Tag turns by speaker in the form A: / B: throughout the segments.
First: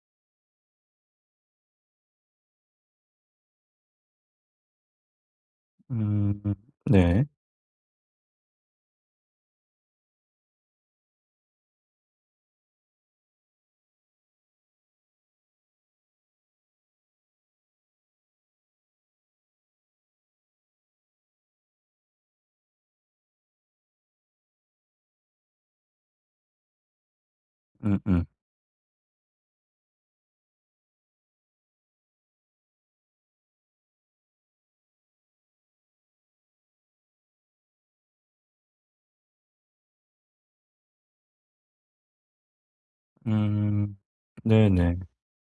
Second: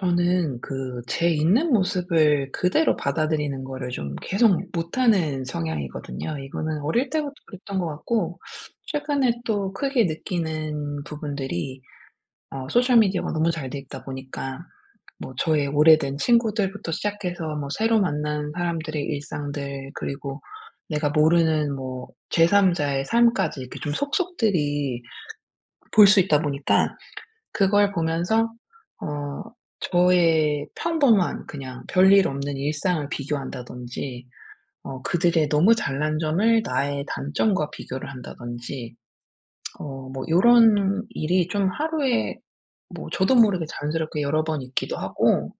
A: 저는 그 제 있는 모습을 그대로 받아들이는 거를 좀 계속 못하는
B: 음.
A: 성향이거든요. 이거는 어릴
B: 네.
A: 때부터 그랬던 것 같고, 최근에 또 크게 느끼는 부분들이 소셜 미디어가 너무 잘 돼 있다 보니까, 뭐 저의 오래된 친구들부터 시작해서 뭐 새로 만난 사람들의 일상들, 그리고 내가 모르는 뭐 제3자의 삶까지 이렇게 좀 속속들이 볼 수 있다 보니까, 그걸
B: 음음. 음.
A: 보면서 어 저의 평범한 그냥 별일 없는 일상을 비교한다든지, 그들의 너무 잘난 점을 나의 단점과 비교를 한다든지, 뭐 요런 일이 좀 하루에 뭐 저도 모르게
B: 음,
A: 자연스럽게 여러 번
B: 네네.
A: 있기도 하고.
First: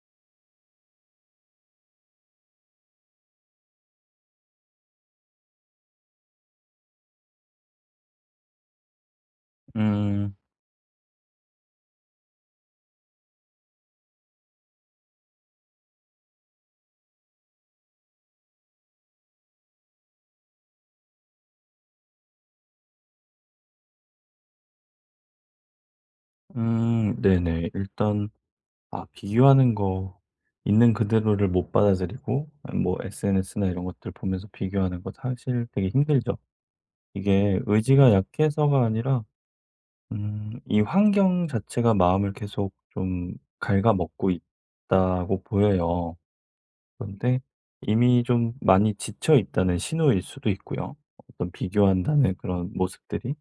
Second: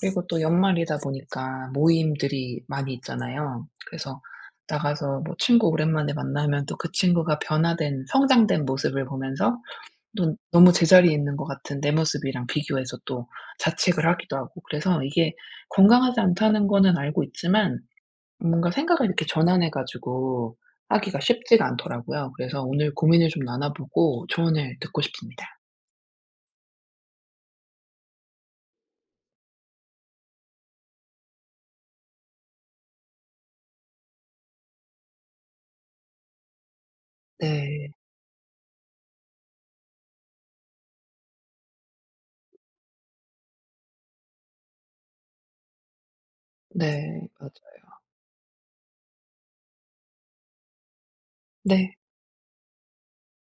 A: 그리고 또 연말이다 보니까 모임들이 많이 있잖아요. 그래서 나가서 뭐 친구 오랜만에 만나면 또 그 친구가 변화된 성장된 모습을 보면서,
B: 음.
A: 넌 너무 제자리에 있는 것 같은 내 모습이랑 비교해서 또 자책을 하기도 하고. 그래서 이게 건강하지 않다는 거는 알고 있지만, 뭔가 생각을 이렇게 전환해 가지고 하기가 쉽지가 않더라고요. 그래서 오늘 고민을 좀 나눠 보고 조언을 듣고 싶습니다.
B: 음. 네네. 일단 아 비교하는 거 있는 그대로를 못 받아들이고 뭐 SNS나 이런 것들 보면서 비교하는 거 사실 되게 힘들죠. 이게
A: 네.
B: 의지가 약해서가 아니라 이 환경 자체가 마음을 계속 좀 갉아먹고 있다고 보여요.
A: 네.
B: 그런데
A: 맞아요.
B: 이미 좀 많이 지쳐 있다는 신호일 수도 있고요. 어떤
A: 네.
B: 비교한다는 그런 모습들이.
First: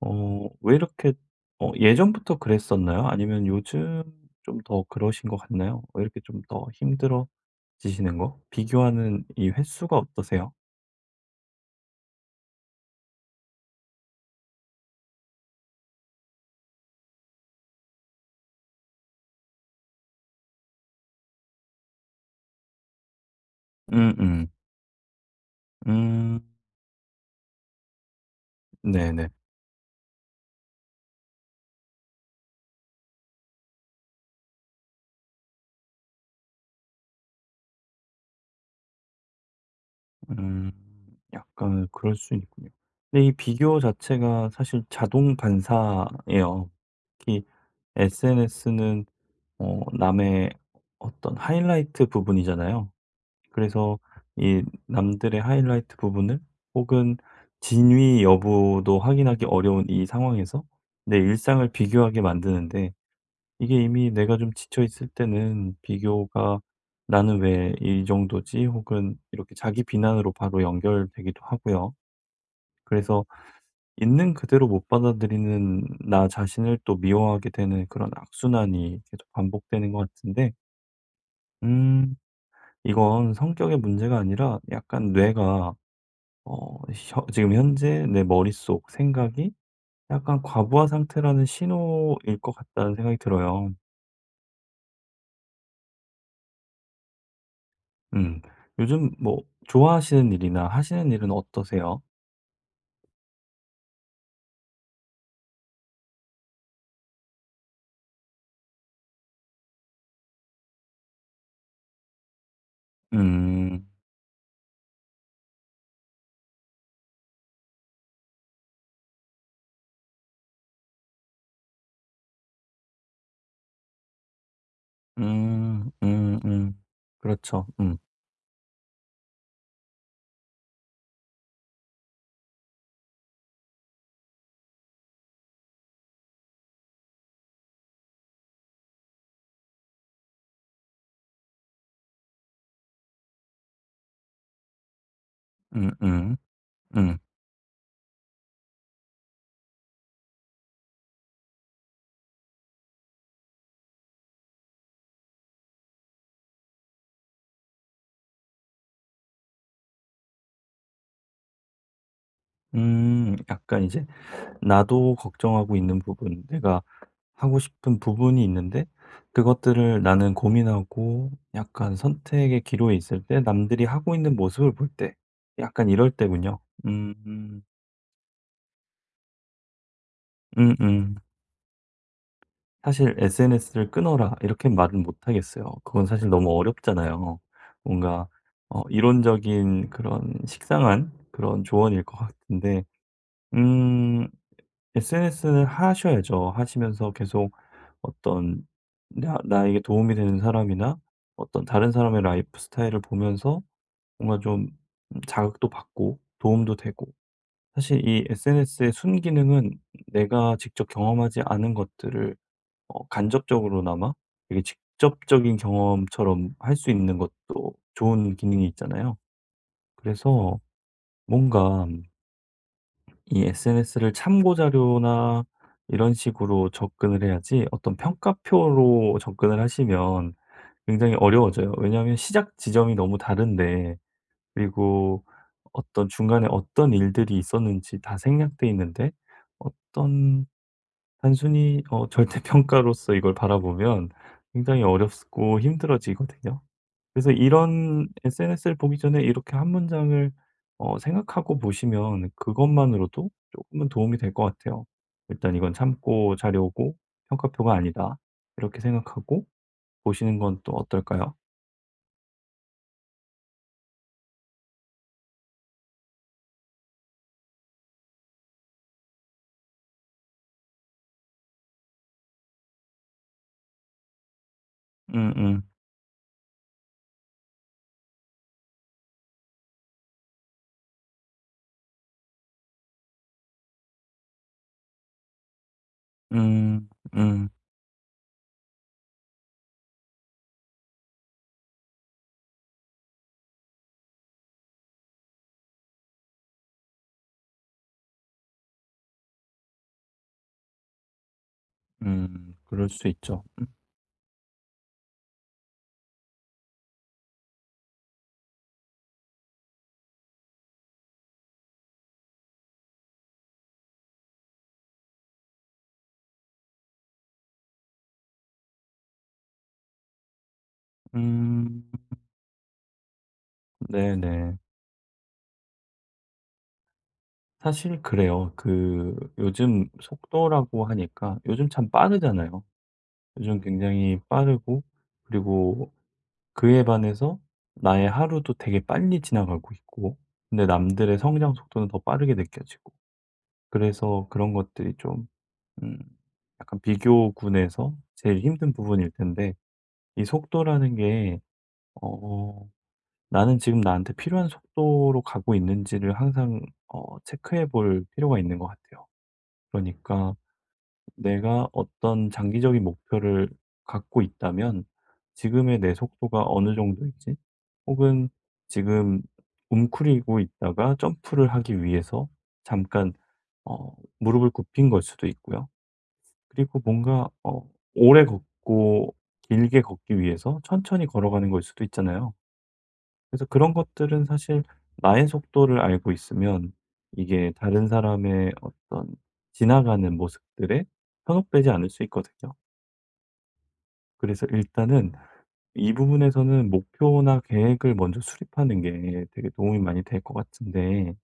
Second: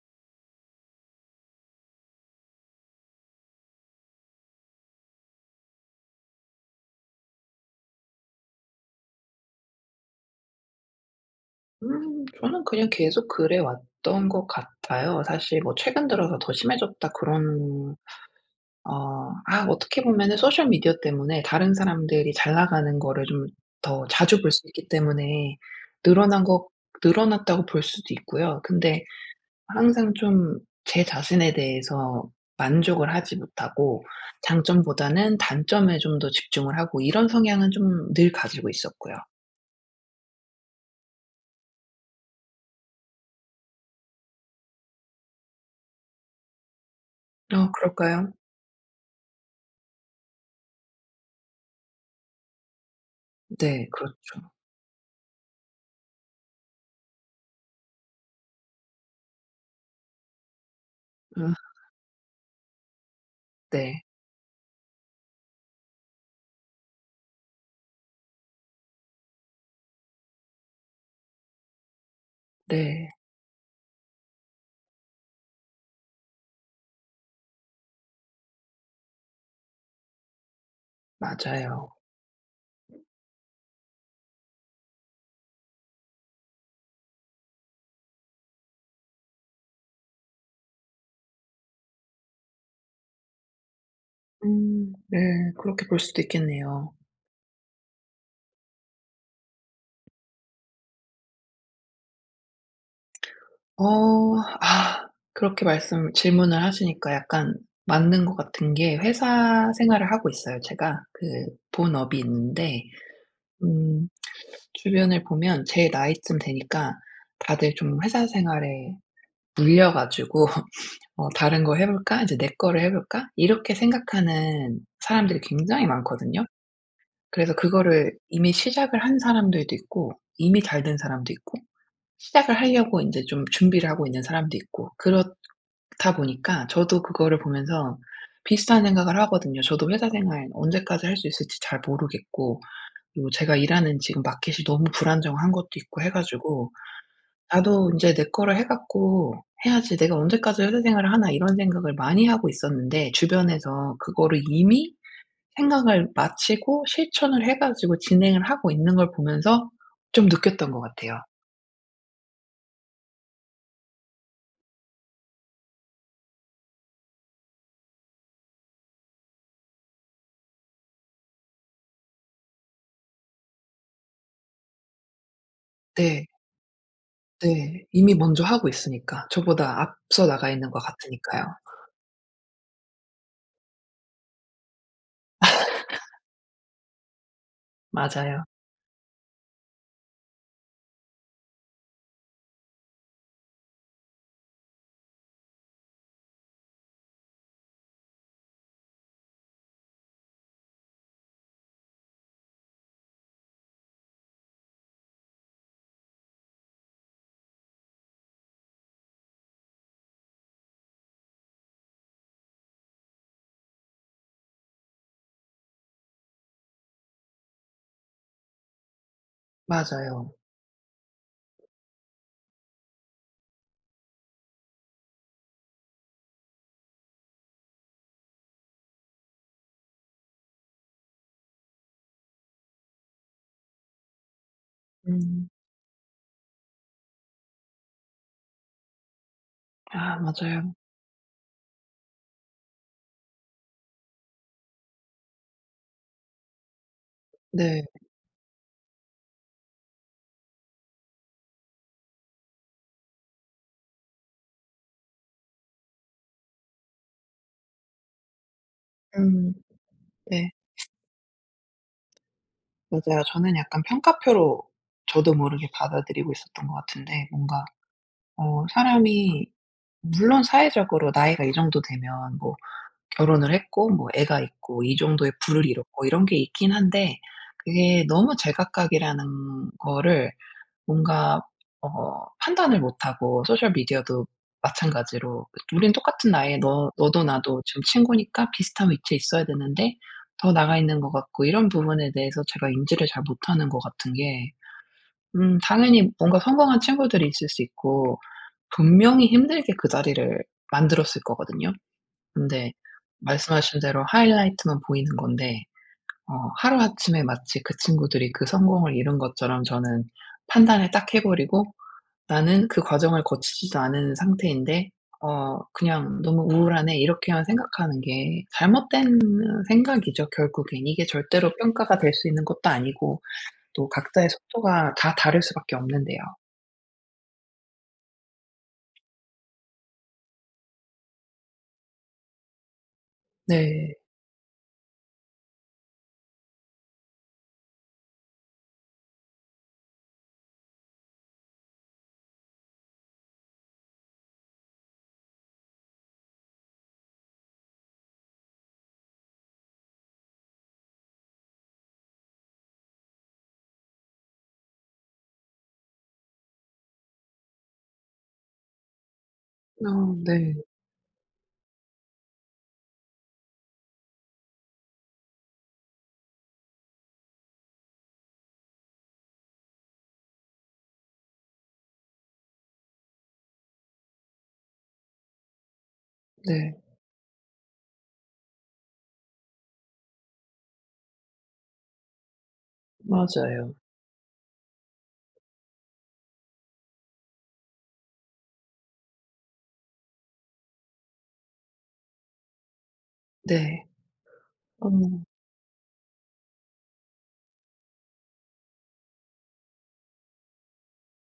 B: 왜 이렇게 예전부터 그랬었나요? 아니면 요즘 좀 더 그러신 것 같나요? 왜 이렇게 좀 더 힘들어지시는 거? 비교하는 이 횟수가 어떠세요?
A: 저는 그냥 계속 그래 왔던 것 같아요. 사실 뭐 '최근 들어서 더 심해졌다.' 그런, 어떻게 보면은 소셜 미디어 때문에 다른 사람들이 잘 나가는 거를 좀 더
B: 음,
A: 자주
B: 음,
A: 볼 수 있기 때문에
B: 음,
A: 늘어난 것 늘어났다고 볼 수도 있고요. 근데
B: 네네.
A: 항상 좀 제 자신에 대해서 만족을 하지 못하고, 장점보다는 단점에 좀 더 집중을 하고, 이런 성향은 좀 늘 가지고 있었고요.
B: 음, 약간 그럴 수 있군요. 근데 이 비교 자체가 사실 자동 반사예요. 특히
A: 그럴까요?
B: SNS는 남의 어떤 하이라이트 부분이잖아요.
A: 네,
B: 그래서
A: 그렇죠.
B: 이 남들의 하이라이트 부분을 혹은 진위 여부도 확인하기 어려운 이 상황에서 내
A: 음.
B: 일상을 비교하게 만드는데 이게
A: 네.
B: 이미 내가 좀 지쳐 있을 때는 비교가 '나는 왜 이 정도지?' 혹은 이렇게 자기 비난으로 바로 연결되기도 하고요.
A: 네.
B: 그래서 있는 그대로 못 받아들이는 나 자신을 또 미워하게 되는 그런 악순환이 계속 반복되는 것 같은데
A: 맞아요.
B: 음 이건 성격의 문제가 아니라 약간 뇌가 어 혀 지금 현재 내 머릿속 생각이 약간 과부하 상태라는 신호일 것 같다는 생각이 들어요.
A: 음. 네. 그렇게 볼 수도 있겠네요.
B: 음. 요즘 뭐 좋아하시는 일이나 하시는 일은 어떠세요?
A: 어 아 그렇게 말씀 질문을 하시니까, 약간 맞는 것 같은 게, 회사 생활을 하고 있어요, 제가. 그 본업이 있는데,
B: 음.
A: 음 주변을 보면 제 나이쯤 되니까 다들 좀 회사 생활에 물려 가지고 '어 다른 거 해 볼까? 이제 내 거를 해 볼까?' 이렇게 생각하는 사람들이 굉장히
B: 음.
A: 많거든요. 그래서
B: 그렇죠. 음.
A: 그거를 이미 시작을 한 사람들도 있고, 이미 잘 된 사람도 있고, 시작을 하려고 인제 좀 준비를 하고 있는 사람도 있고. 그렇다 보니까 저도 그거를 보면서 비슷한 생각을 하거든요. 저도 회사 생활 언제까지 할 수 있을지 잘 모르겠고, 그리고 제가 일하는 지금 마켓이 너무 불안정한 것도
B: 음음.
A: 있고 해
B: 음.
A: 가지고,
B: 음
A: '나도 인제 내 거를 해 갖고 해야지. 내가 언제까지 회사 생활을 하나.' 이런 생각을 많이 하고 있었는데, 주변에서 그거를 이미 생각을 마치고 실천을 해 가지고 진행을 하고 있는 걸 보면서 좀 느꼈던 것 같아요.
B: 약간 이제 나도 걱정하고 있는 부분, 내가 하고 싶은 부분이 있는데 그것들을 나는 고민하고 약간 선택의 기로에 있을 때 남들이 하고 있는 모습을 볼 때 약간 이럴
A: 네.
B: 때군요. 음.
A: 네. 이미 먼저 하고 있으니까. 저보다 앞서 나가 있는 것
B: 음음.
A: 같으니까요.
B: 사실 "SNS를 끊어라." 이렇게 말은 못 하겠어요. 그건 사실 너무 어렵잖아요. 뭔가
A: 맞아요.
B: 이론적인 그런 식상한 그런 조언일 것 같은데 음 SNS는 하셔야죠. 하시면서 계속 어떤 나 나에게 도움이 되는 사람이나 어떤 다른 사람의 라이프 스타일을 보면서 뭔가 좀 자극도 받고 도움도 되고 사실 이 SNS의 순기능은 내가 직접 경험하지 않은 것들을 간접적으로나마 되게 직접적인 경험처럼 할 수 있는 것도 좋은 기능이 있잖아요.
A: 맞아요.
B: 그래서 뭔가 이 SNS를 참고 자료나 이런 식으로 접근을 해야지 어떤 평가표로 접근을 하시면 굉장히 어려워져요. 왜냐하면 시작 지점이 너무 다른데 그리고
A: 음.
B: 어떤 중간에 어떤 일들이 있었는지 다 생략돼 있는데
A: 아
B: 어떤
A: 맞아요.
B: 단순히 절대평가로서 이걸 바라보면 굉장히 어렵고 힘들어지거든요. 그래서
A: 네.
B: 이런 SNS를 보기 전에 이렇게 한 문장을 생각하고 보시면 그것만으로도 조금은 도움이 될 것 같아요. '일단 이건 참고 자려고 평가표가 아니다.' 이렇게 생각하고
A: 음.
B: 보시는
A: 네.
B: 건 또 어떨까요?
A: 맞아요. 저는 약간 평가표로 저도 모르게 받아들이고 있었던 것 같은데, 뭔가 사람이 물론 사회적으로 나이가 이 정도 되면, 뭐 결혼을 했고 뭐 애가 있고 이 정도의
B: 음음.
A: 부를 이뤘고, 이런 게 있긴 한데, 그게 너무 제각각이라는 거를 뭔가 판단을 못하고, 소셜 미디어도 마찬가지로 우린 똑같은 나이에
B: 음.
A: 너
B: 음.
A: 너도
B: 음.
A: 나도 지금 친구니까 비슷한 위치에 있어야 되는데 더 나가 있는 것 같고. 이런 부분에 대해서 제가 인지를 잘 못하는 것 같은 게, 당연히 뭔가 성공한 친구들이 있을 수 있고, 분명히 힘들게 그 자리를 만들었을 거거든요. 근데
B: 그럴 수 있죠.
A: 말씀하신 대로 하이라이트만 보이는 건데, 어 하루아침에 마치 그 친구들이 그 성공을 이룬 것처럼 저는 판단을 딱 해 버리고, 나는 그 과정을 거치지도 않은 상태인데 그냥 '너무 우울하네.' 이렇게만 생각하는 게 잘못된 생각이죠, 결국엔. 이게 절대로
B: 음.
A: 평가가 될 수 있는 것도 아니고, 또 각자의
B: 네네.
A: 속도가 다 다를 수밖에 없는데요.
B: 사실 그래요. 그 요즘 속도라고 하니까 요즘 참 빠르잖아요. 요즘
A: 네.
B: 굉장히 빠르고 그리고 그에 반해서 나의 하루도 되게 빨리 지나가고 있고 근데 남들의 성장 속도는 더 빠르게 느껴지고 그래서 그런 것들이 좀 음 약간 비교군에서 제일 힘든 부분일 텐데 이 속도라는 게어 나는 지금 나한테 필요한 속도로 가고 있는지를 항상 체크해 볼 필요가 있는 것 같아요.
A: 어
B: 그러니까
A: 네.
B: 내가 어떤 장기적인 목표를 갖고 있다면 지금의 내 속도가 어느 정도인지 혹은 지금 움크리고 있다가 점프를 하기 위해서 잠깐 어 무릎을 굽힌 걸 수도 있고요.
A: 네.
B: 그리고 뭔가 오래 걷고 길게 걷기 위해서 천천히 걸어가는 걸 수도 있잖아요. 그래서 그런
A: 맞아요.
B: 것들은 사실 나의 속도를 알고 있으면 이게 다른 사람의 어떤 지나가는 모습들에 현혹되지 않을 수 있거든요.
A: 네.
B: 그래서
A: 어
B: 일단은 이 부분에서는 목표나 계획을 먼저 수립하는 게 되게 도움이 많이 될 것 같은데,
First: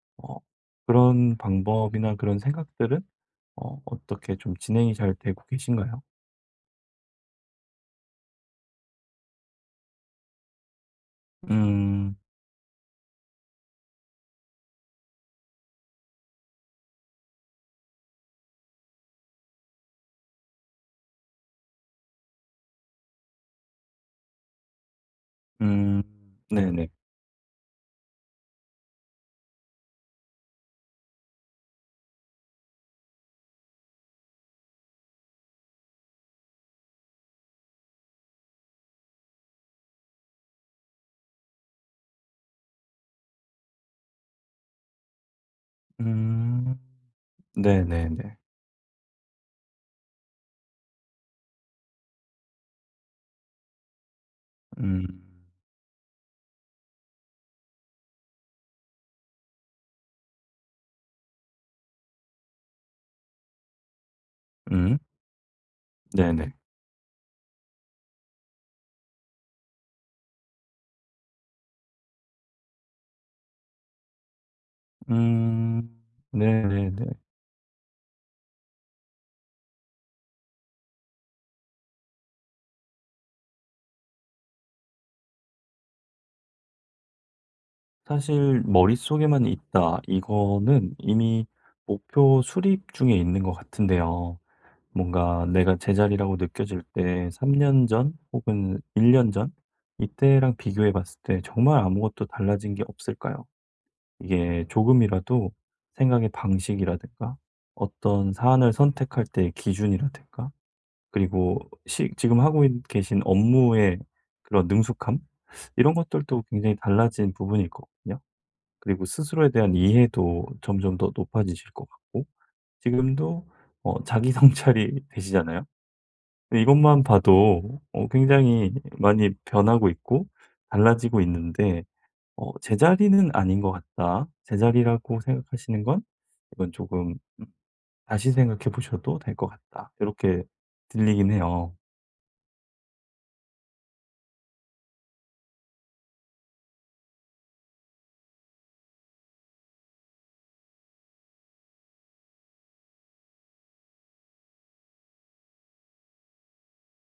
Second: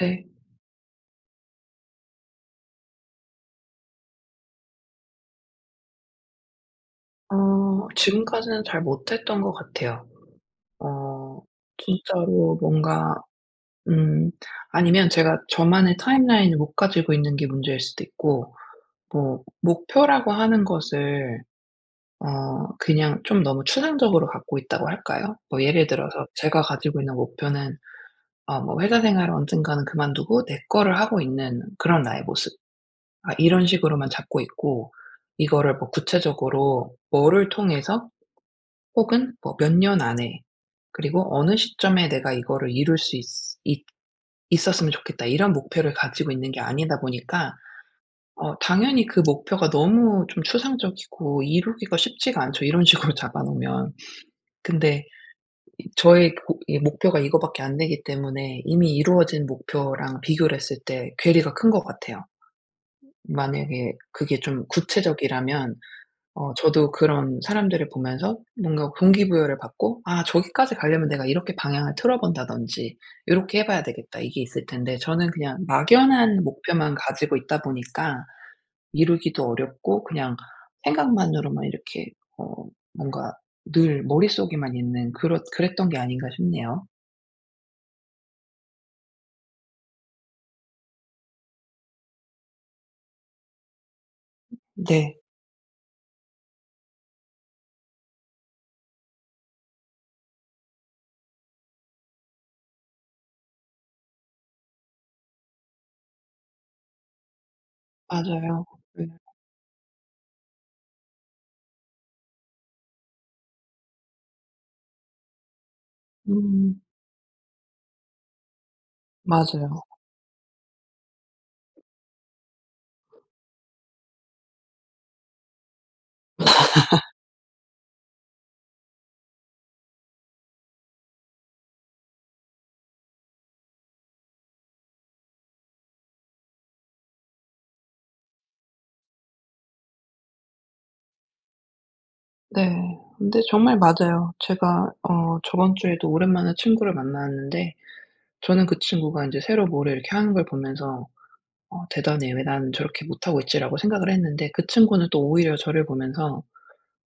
A: 네.
B: 어, 그런 방법이나 그런 생각들은 어떻게 좀 진행이 잘 되고 계신가요?
A: 지금까지는 잘 못했던 것 같아요. 어
B: 음,
A: 진짜로 뭔가, 음 아니면 제가 저만의 타임라인을 못 가지고 있는 게 문제일 수도 있고, 뭐 목표라고 하는 것을 그냥 좀 너무 추상적으로 갖고 있다고 할까요? 뭐 예를
B: 음,
A: 들어서 제가
B: 네네.
A: 가지고 있는 목표는 뭐 '회사 생활을 언젠가는 그만두고 내 거를 하고 있는 그런 나의 모습.' 이런 식으로만 잡고 있고, 이거를 뭐 구체적으로 뭐를 통해서, 혹은 뭐 몇 년 안에, 그리고 '어느 시점에 내가 이거를 이룰 수 있 있 있었으면 좋겠다.' 이런 목표를 가지고 있는 게
B: 음,
A: 아니다 보니까
B: 네네네.
A: 당연히 그 목표가 너무 좀 추상적이고 이루기가 쉽지가 않죠, 이런 식으로 잡아 놓으면. 근데
B: 음,
A: 이 저의 고 이 목표가 이거밖에 안 되기 때문에 이미 이루어진 목표랑 비교를 했을 때 괴리가 큰 것 같아요. 만약에 그게 좀
B: 음,
A: 구체적이라면
B: 네네.
A: 저도 그런 사람들을 보면서 뭔가 동기부여를 받고, '아 저기까지 가려면 내가 이렇게 방향을 틀어 본다든지 요렇게 해 봐야 되겠다.' 이게 있을 텐데, 저는 그냥
B: 음.
A: 막연한 목표만
B: 네네네.
A: 가지고 있다 보니까 이루기도 어렵고, 그냥 생각만으로만 이렇게 어 뭔가 늘 머릿속에만 있는 그렇 그랬던 게 아닌가 싶네요.
B: 사실 '머릿속에만 있다.' 이거는 이미 목표 수립 중에 있는 것 같은데요.
A: 네.
B: 뭔가 내가 제자리라고 느껴질 때 3년 전 혹은 1년 전 이때랑 비교해 봤을 때 정말 아무것도 달라진 게 없을까요? 이게 조금이라도 생각의 방식이라든가 어떤
A: 맞아요.
B: 사안을
A: 네.
B: 선택할 때의 기준이라든가 그리고 시 지금 하고 있 계신 업무의 그런 능숙함? 이런 것들도 굉장히
A: 음.
B: 달라진 부분일 거거든요. 그리고 스스로에 대한
A: 맞아요.
B: 이해도 점점 더 높아지실 것 같고 지금도 자기 성찰이 되시잖아요. 근데 이것만 봐도 굉장히 많이 변하고 있고 달라지고 있는데 '제자리는 아닌 것 같다. 제자리라고 생각하시는 건 이건 조금 음 다시 생각해 보셔도 될 것 같다.' 이렇게 들리긴 해요.
A: 네. 근데 정말 맞아요. 제가 저번 주에도 오랜만에 친구를 만났는데, 저는 그 친구가 인제 새로 뭐를 이렇게 하는 걸 보면서 '어 대단해. 왜 나는 저렇게 못하고 있지.'라고 생각을 했는데, 그 친구는 또 오히려 저를 보면서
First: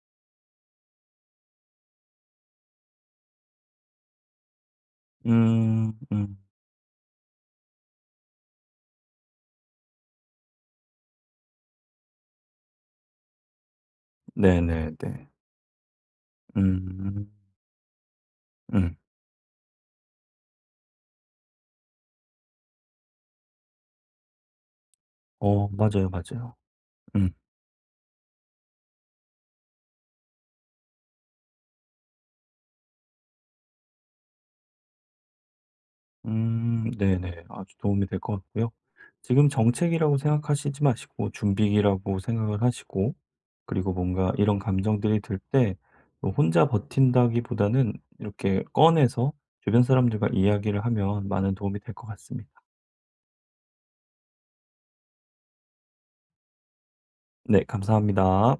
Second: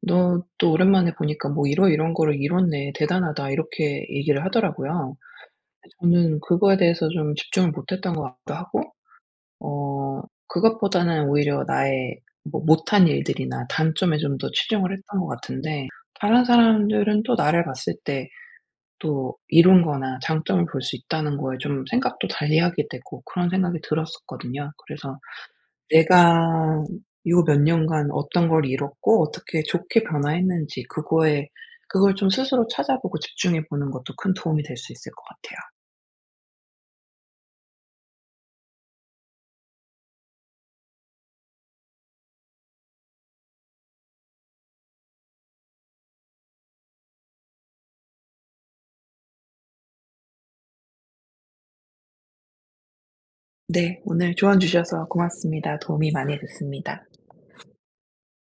A: 너 또 오랜만에 보니까 뭐 이러 이런 거를 이뤘네. 대단하다." 이렇게 얘기를 하더라고요.
B: 음. 음.
A: 저는 그거에 대해서 좀 집중을 못했던 것 같기도 하고, 어 그것보다는 오히려 나의 뭐 못한 일들이나 단점에 좀 더 치중을
B: 네네네.
A: 했던 것 같은데, 다른 사람들은
B: 음.
A: 또 나를 봤을 때
B: 음.
A: 또 이룬 거나 장점을 볼 수 있다는 거에 좀 생각도 달리 하게 되고, 그런 생각이 들었었거든요. 그래서
B: 맞아요,
A: 내가
B: 맞아요. 음.
A: 요 몇 년간 어떤 걸 잃었고 어떻게 좋게 변화했는지 그거에, 그걸 좀 스스로 찾아보고 집중해 보는 것도 큰 도움이 될 수 있을 것 같아요.
B: 네네. 아주 도움이 될 것 같고요. 지금 정책이라고 생각하시지 마시고 준비라고 생각을 하시고 그리고 뭔가 이런 감정들이 들 때 뭐 혼자 버틴다기보다는 이렇게 꺼내서 주변 사람들과 이야기를 하면 많은 도움이 될 것 같습니다.
A: 네. 오늘 조언 주셔서 고맙습니다. 도움이 많이 됐습니다.
B: 네 감사합니다.